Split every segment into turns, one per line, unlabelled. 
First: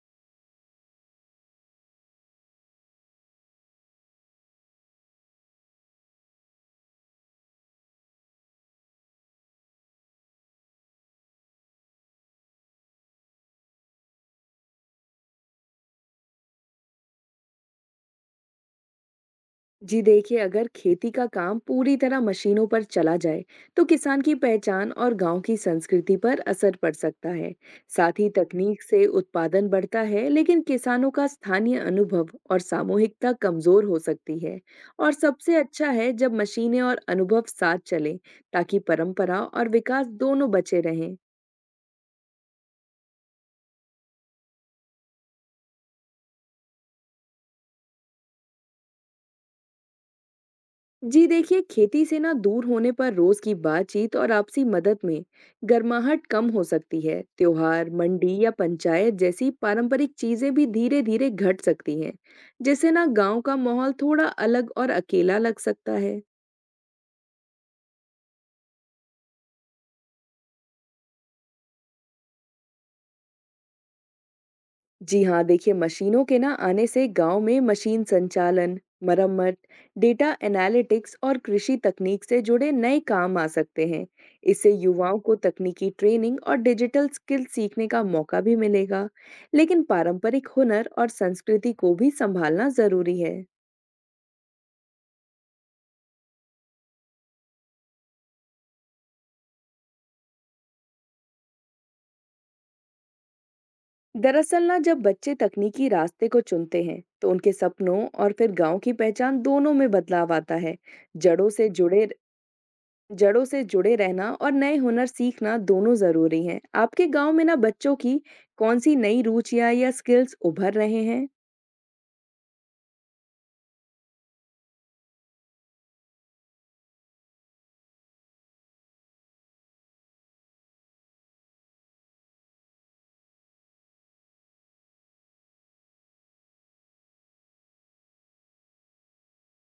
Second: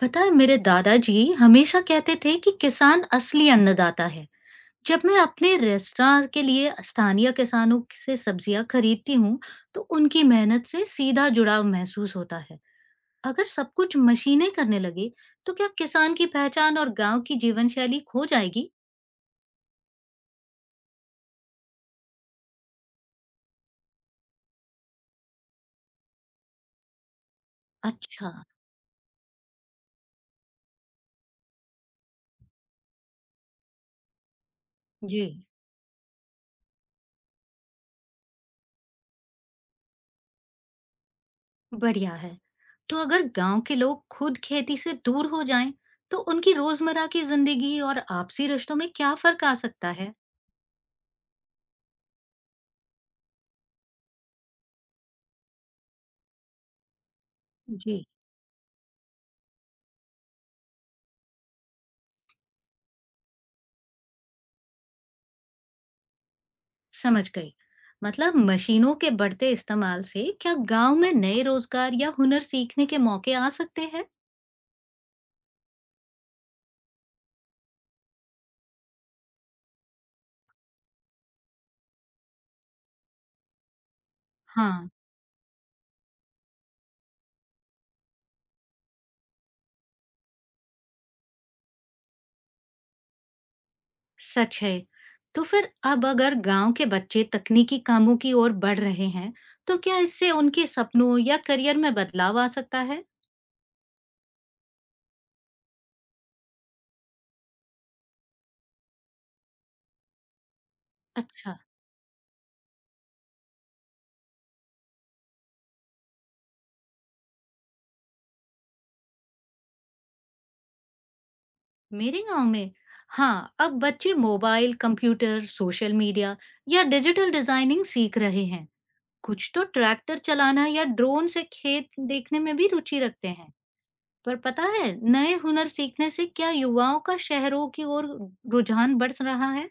पता है मेरे दादाजी हमेशा कहते थे कि किसान असली अन्नदाता है। जब मैं अपने रेस्टोरेंट के लिए स्थानीय किसानों से सब्जियां खरीदती हूँ तो उनकी मेहनत से सीधा जुड़ाव महसूस होता है। अगर सब कुछ मशीनें करने लगे तो क्या किसान की पहचान और गांव की जीवन शैली खो जाएगी?
जी देखिए, अगर खेती का काम पूरी तरह मशीनों पर चला जाए, तो किसान की पहचान और गांव की संस्कृति पर असर पड़ सकता है। साथ ही
अच्छा।
तकनीक से उत्पादन बढ़ता है, लेकिन किसानों का स्थानीय अनुभव और सामूहिकता कमजोर हो सकती है। और
जी।
सबसे अच्छा है जब मशीनें और अनुभव साथ चलें, ताकि परंपरा और विकास दोनों बचे रहें।
बढ़िया है। तो अगर गांव के लोग खुद खेती से दूर हो जाएं तो उनकी रोजमर्रा की जिंदगी और आपसी रिश्तों में क्या फर्क आ सकता है?
जी देखिए, खेती से ना दूर होने पर रोज की बातचीत और आपसी मदद में गर्माहट कम हो सकती है। त्योहार,
जी।
मंडी या पंचायत जैसी पारंपरिक चीजें भी धीरे धीरे घट सकती हैं। जिससे ना गांव का माहौल थोड़ा अलग और अकेला लग सकता है।
समझ गई। मतलब मशीनों के बढ़ते इस्तेमाल से क्या गांव में नए रोजगार या हुनर सीखने के मौके आ सकते हैं?
जी हाँ देखिए, मशीनों के ना आने से गांव में मशीन संचालन, मरम्मत, डेटा एनालिटिक्स और कृषि तकनीक से जुड़े नए काम आ सकते हैं। इससे
हाँ।
युवाओं को तकनीकी ट्रेनिंग और डिजिटल स्किल सीखने का मौका भी मिलेगा। लेकिन पारंपरिक हुनर और संस्कृति को भी संभालना जरूरी है।
सच है। तो फिर अब अगर गांव के बच्चे तकनीकी कामों की ओर बढ़ रहे हैं, तो क्या इससे उनके सपनों या करियर में बदलाव आ सकता है?
दरअसल ना, जब बच्चे तकनीकी रास्ते को चुनते हैं तो उनके सपनों और फिर गांव की पहचान दोनों में बदलाव आता है। जड़ों
अच्छा।
से जुड़े जड़ों से जुड़े रहना और नए हुनर सीखना दोनों जरूरी हैं। आपके गांव में ना बच्चों की कौन सी नई रुचियां या स्किल्स उभर रहे हैं?
मेरे गांव में हाँ, अब बच्चे मोबाइल, कंप्यूटर, सोशल मीडिया या डिजिटल डिजाइनिंग सीख रहे हैं। कुछ तो ट्रैक्टर चलाना या ड्रोन से खेत देखने में भी रुचि रखते हैं। पर पता है नए हुनर सीखने से क्या युवाओं का शहरों की ओर रुझान बढ़ रहा है?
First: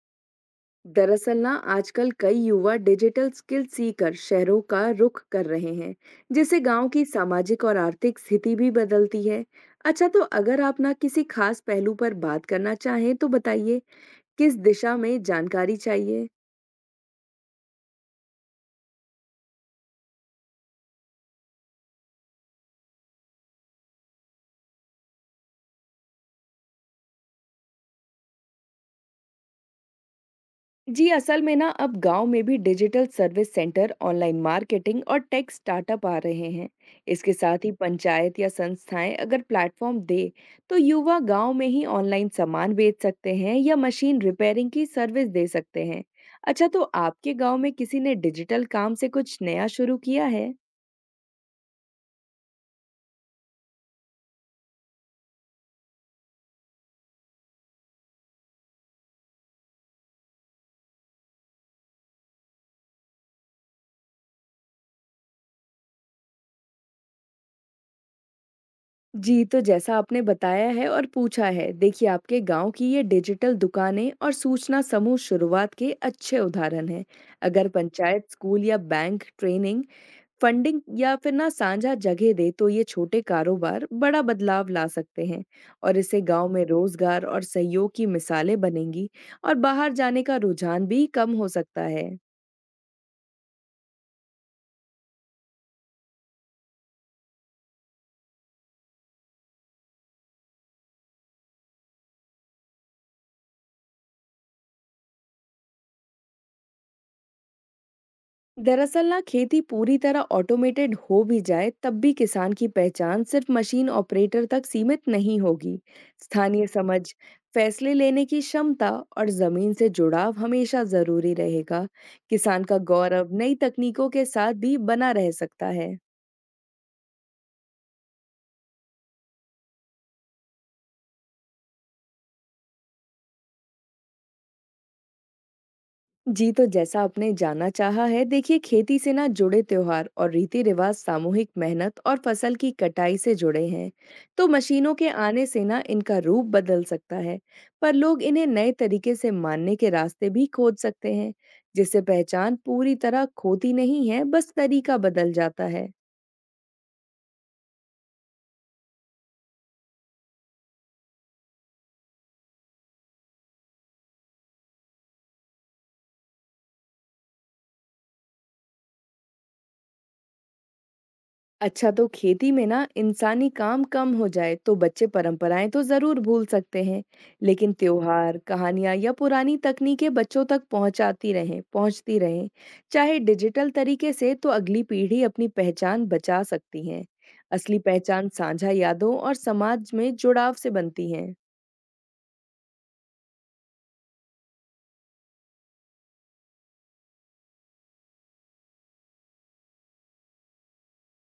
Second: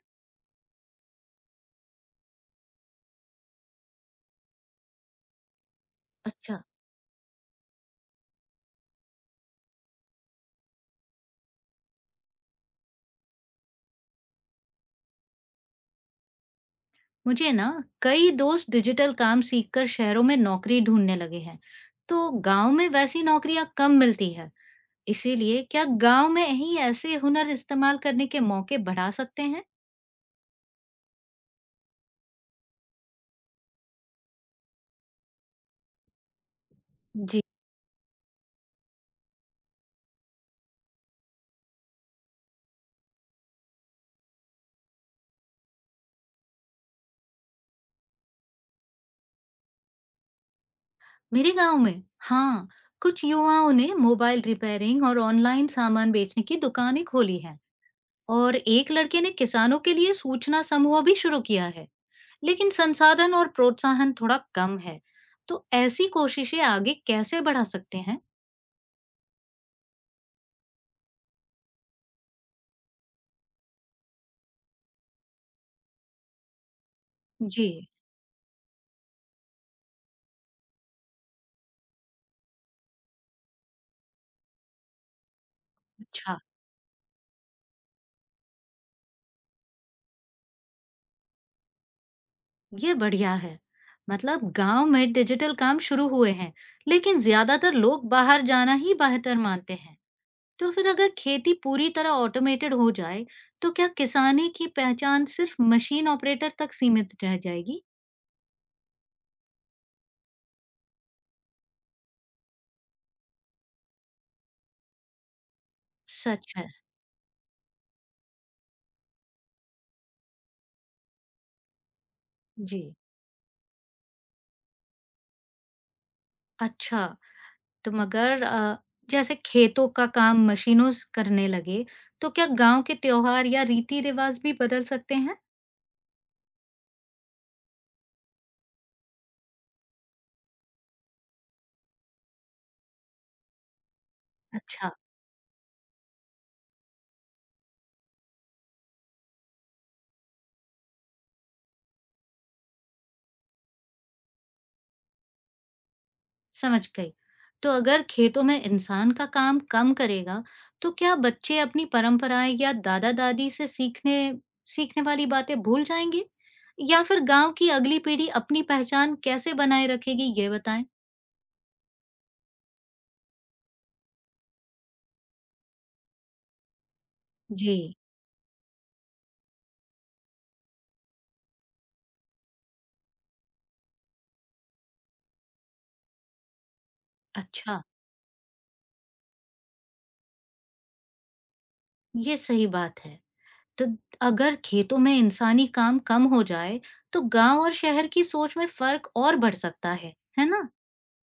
दरअसल ना, आजकल कई युवा डिजिटल स्किल सीखकर शहरों का रुख कर रहे हैं, जिससे
अच्छा।
गांव की सामाजिक और आर्थिक स्थिति भी बदलती है। अच्छा, तो अगर आप ना किसी खास पहलू पर बात करना चाहें तो बताइए, किस दिशा में जानकारी चाहिए?
मुझे ना कई दोस्त डिजिटल काम सीखकर शहरों में नौकरी ढूंढने लगे हैं। तो गांव में वैसी नौकरियां कम मिलती है, इसीलिए क्या गांव में ही ऐसे हुनर इस्तेमाल करने के मौके बढ़ा सकते हैं?
जी असल में ना, अब गांव में भी digital service centre, online marketing और टेक स्टार्टअप आ रहे हैं। इसके
जी।
साथ ही पंचायत या संस्थाएं अगर प्लेटफॉर्म दे तो युवा गांव में ही ऑनलाइन सामान बेच सकते हैं या मशीन रिपेयरिंग की सर्विस दे सकते हैं। अच्छा, तो आपके गांव में किसी ने डिजिटल काम से कुछ नया शुरू किया है?
मेरे गांव में हाँ, कुछ युवाओं ने मोबाइल रिपेयरिंग और ऑनलाइन सामान बेचने की दुकानें खोली हैं। और एक लड़के ने किसानों के लिए सूचना समूह भी शुरू किया है। लेकिन संसाधन और प्रोत्साहन थोड़ा कम है, तो ऐसी कोशिशें आगे कैसे बढ़ा सकते हैं?
जी, तो जैसा आपने बताया है और पूछा है, देखिए आपके गांव की ये डिजिटल दुकानें और सूचना समूह शुरुआत के अच्छे उदाहरण हैं।
जी।
अगर पंचायत, स्कूल या बैंक ट्रेनिंग, फंडिंग या फिर ना साझा जगह दे तो ये छोटे कारोबार बड़ा बदलाव ला सकते हैं। और इससे
अच्छा।
गांव में रोजगार और सहयोग की मिसालें बनेंगी और बाहर जाने का रुझान भी कम हो सकता है।
ये बढ़िया है। मतलब गांव में डिजिटल काम शुरू हुए हैं लेकिन ज्यादातर लोग बाहर जाना ही बेहतर मानते हैं। तो फिर अगर खेती पूरी तरह ऑटोमेटेड हो जाए तो क्या किसानी की पहचान सिर्फ मशीन ऑपरेटर तक सीमित रह जाएगी?
दरअसल ना, खेती पूरी तरह ऑटोमेटेड हो भी जाए तब भी किसान की पहचान सिर्फ मशीन ऑपरेटर तक सीमित नहीं होगी।
सच
स्थानीय
है।
समझ, फैसले लेने की क्षमता और जमीन से जुड़ाव हमेशा जरूरी रहेगा। किसान का
जी।
गौरव नई तकनीकों के साथ भी बना रह सकता है।
अच्छा। तो मगर जैसे खेतों का काम मशीनों से करने लगे, तो क्या गाँव के त्योहार या रीति-रिवाज भी बदल सकते हैं?
जी, तो जैसा आपने जाना चाहा है, देखिए खेती से ना जुड़े त्योहार और रीति रिवाज सामूहिक मेहनत और फसल की कटाई से जुड़े हैं, तो
अच्छा।
मशीनों के आने से ना इनका रूप बदल सकता है। पर लोग इन्हें नए तरीके से मानने के रास्ते भी खोज सकते हैं, जिससे पहचान पूरी तरह खोती नहीं है, बस तरीका बदल जाता है।
समझ गई। तो अगर खेतों में इंसान का काम कम करेगा, तो क्या बच्चे अपनी परंपराएं या दादा-दादी से सीखने सीखने वाली बातें भूल जाएंगे? या फिर गाँव की अगली पीढ़ी अपनी पहचान कैसे बनाए रखेगी, ये बताएं?
अच्छा, तो खेती में ना इंसानी काम कम हो जाए तो बच्चे परंपराएं तो जरूर भूल सकते हैं। लेकिन
जी।
त्योहार, कहानियां या पुरानी तकनीकें बच्चों तक पहुंचाती रहें पहुंचती रहें चाहे डिजिटल तरीके से, तो अगली पीढ़ी अपनी पहचान बचा सकती है।
अच्छा।
असली पहचान साझा यादों और समाज में जुड़ाव से बनती है।
ये सही बात है। तो अगर खेतों में इंसानी काम कम हो जाए तो गांव और शहर की सोच में फर्क और बढ़ सकता है ना?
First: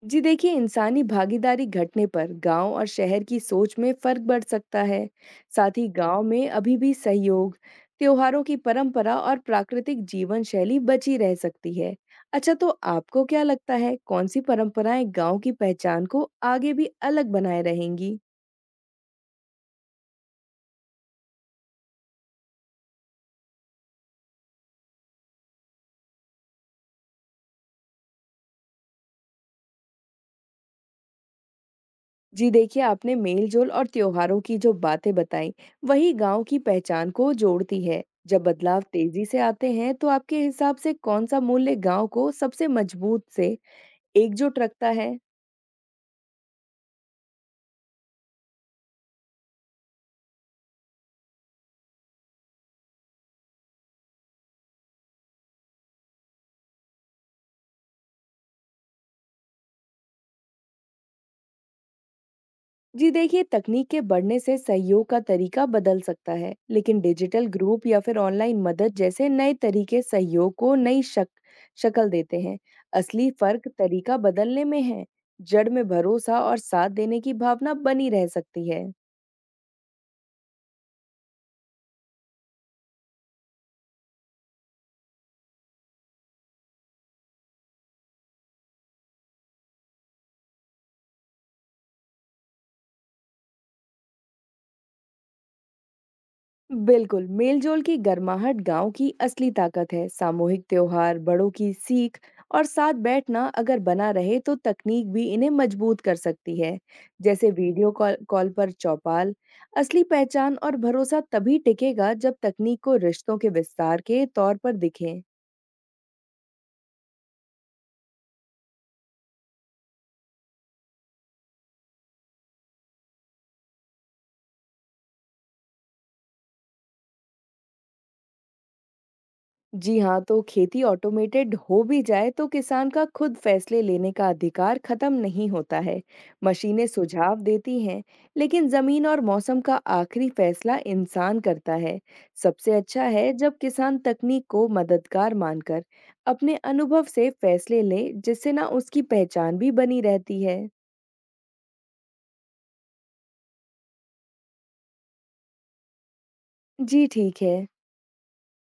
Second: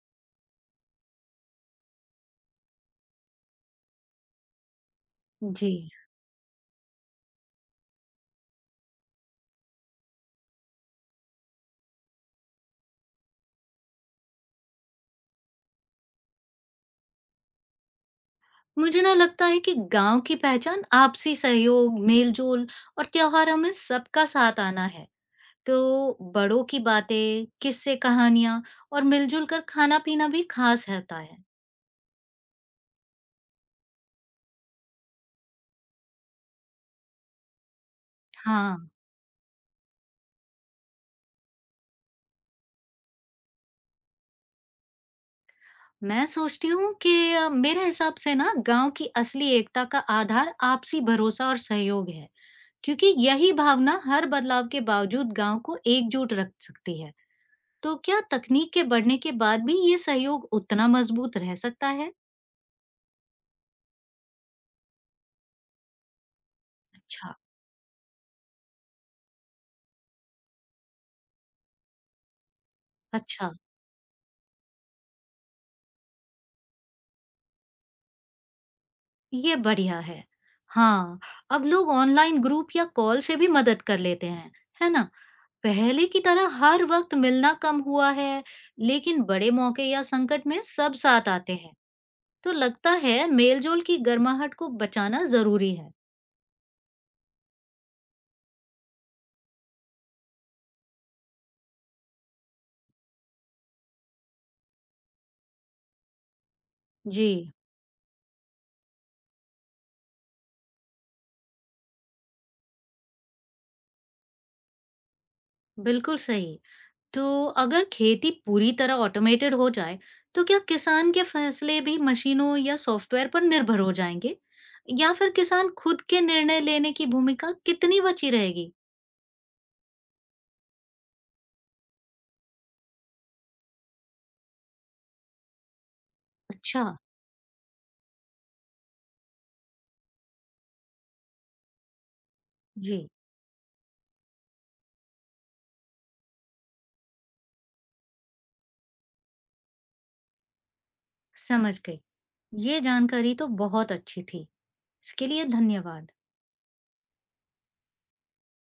जी देखिए, इंसानी भागीदारी घटने पर गांव और शहर की सोच में फर्क बढ़ सकता है।
जी।
साथ ही गांव में अभी भी सहयोग, त्योहारों की परंपरा और प्राकृतिक जीवन शैली बची रह सकती है। अच्छा, तो आपको क्या लगता है, कौन सी परंपराएं गांव की पहचान को आगे भी अलग बनाए रहेंगी?
मुझे ना लगता है कि गांव की पहचान आपसी सहयोग, मेलजोल और त्योहारों में सबका साथ आना है। तो बड़ों की बातें, किस्से, कहानियां और मिलजुल कर खाना पीना भी खास रहता है।
जी देखिए, आपने मेलजोल और त्योहारों की जो बातें बताई, वही गांव की पहचान को जोड़ती है। जब
हाँ।
बदलाव तेजी से आते हैं तो आपके हिसाब से कौन सा मूल्य गांव को सबसे मजबूत से एकजुट रखता है।
मैं सोचती हूँ कि मेरे हिसाब से ना गांव की असली एकता का आधार आपसी भरोसा और सहयोग है, क्योंकि यही भावना हर बदलाव के बावजूद गांव को एकजुट रख सकती है। तो क्या तकनीक के बढ़ने के बाद भी ये सहयोग उतना मजबूत रह सकता है?
जी देखिए, तकनीक के बढ़ने से सहयोग का तरीका बदल सकता है, लेकिन
अच्छा।
डिजिटल ग्रुप या फिर ऑनलाइन मदद जैसे नए तरीके सहयोग को नई शक शक्ल देते हैं। असली
अच्छा।
फर्क तरीका बदलने में है। जड़ में भरोसा और साथ देने की भावना बनी रह सकती है।
ये बढ़िया है। हाँ, अब लोग ऑनलाइन ग्रुप या कॉल से भी मदद कर लेते हैं, है ना? पहले की तरह हर वक्त मिलना कम हुआ है, लेकिन बड़े मौके या संकट में सब साथ आते हैं। तो लगता है मेलजोल की गर्माहट को बचाना जरूरी है।
बिल्कुल, मेल-जोल की गर्माहट गाँव की असली ताकत है। सामूहिक त्योहार, बड़ों की सीख और साथ बैठना अगर बना रहे तो तकनीक भी इन्हें मजबूत कर सकती है। जैसे
जी।
वीडियो कॉल कॉल पर चौपाल, असली पहचान और भरोसा तभी टिकेगा जब तकनीक को रिश्तों के विस्तार के तौर पर दिखे।
बिल्कुल सही। तो अगर खेती पूरी तरह ऑटोमेटेड हो जाए, तो क्या किसान के फैसले भी मशीनों या सॉफ्टवेयर पर निर्भर हो जाएंगे? या फिर किसान खुद के निर्णय लेने की भूमिका कितनी बची रहेगी?
जी हाँ, तो खेती ऑटोमेटेड हो भी जाए तो किसान का खुद फैसले लेने का अधिकार खत्म नहीं होता है।
अच्छा।
मशीनें सुझाव देती हैं, लेकिन जमीन और मौसम का आखिरी फैसला इंसान करता है। सबसे अच्छा
जी।
है जब किसान तकनीक को मददगार मानकर अपने अनुभव से फैसले ले, जिससे ना उसकी पहचान भी बनी रहती है।
समझ गई। ये जानकारी तो बहुत अच्छी थी। इसके लिए धन्यवाद।
जी ठीक है।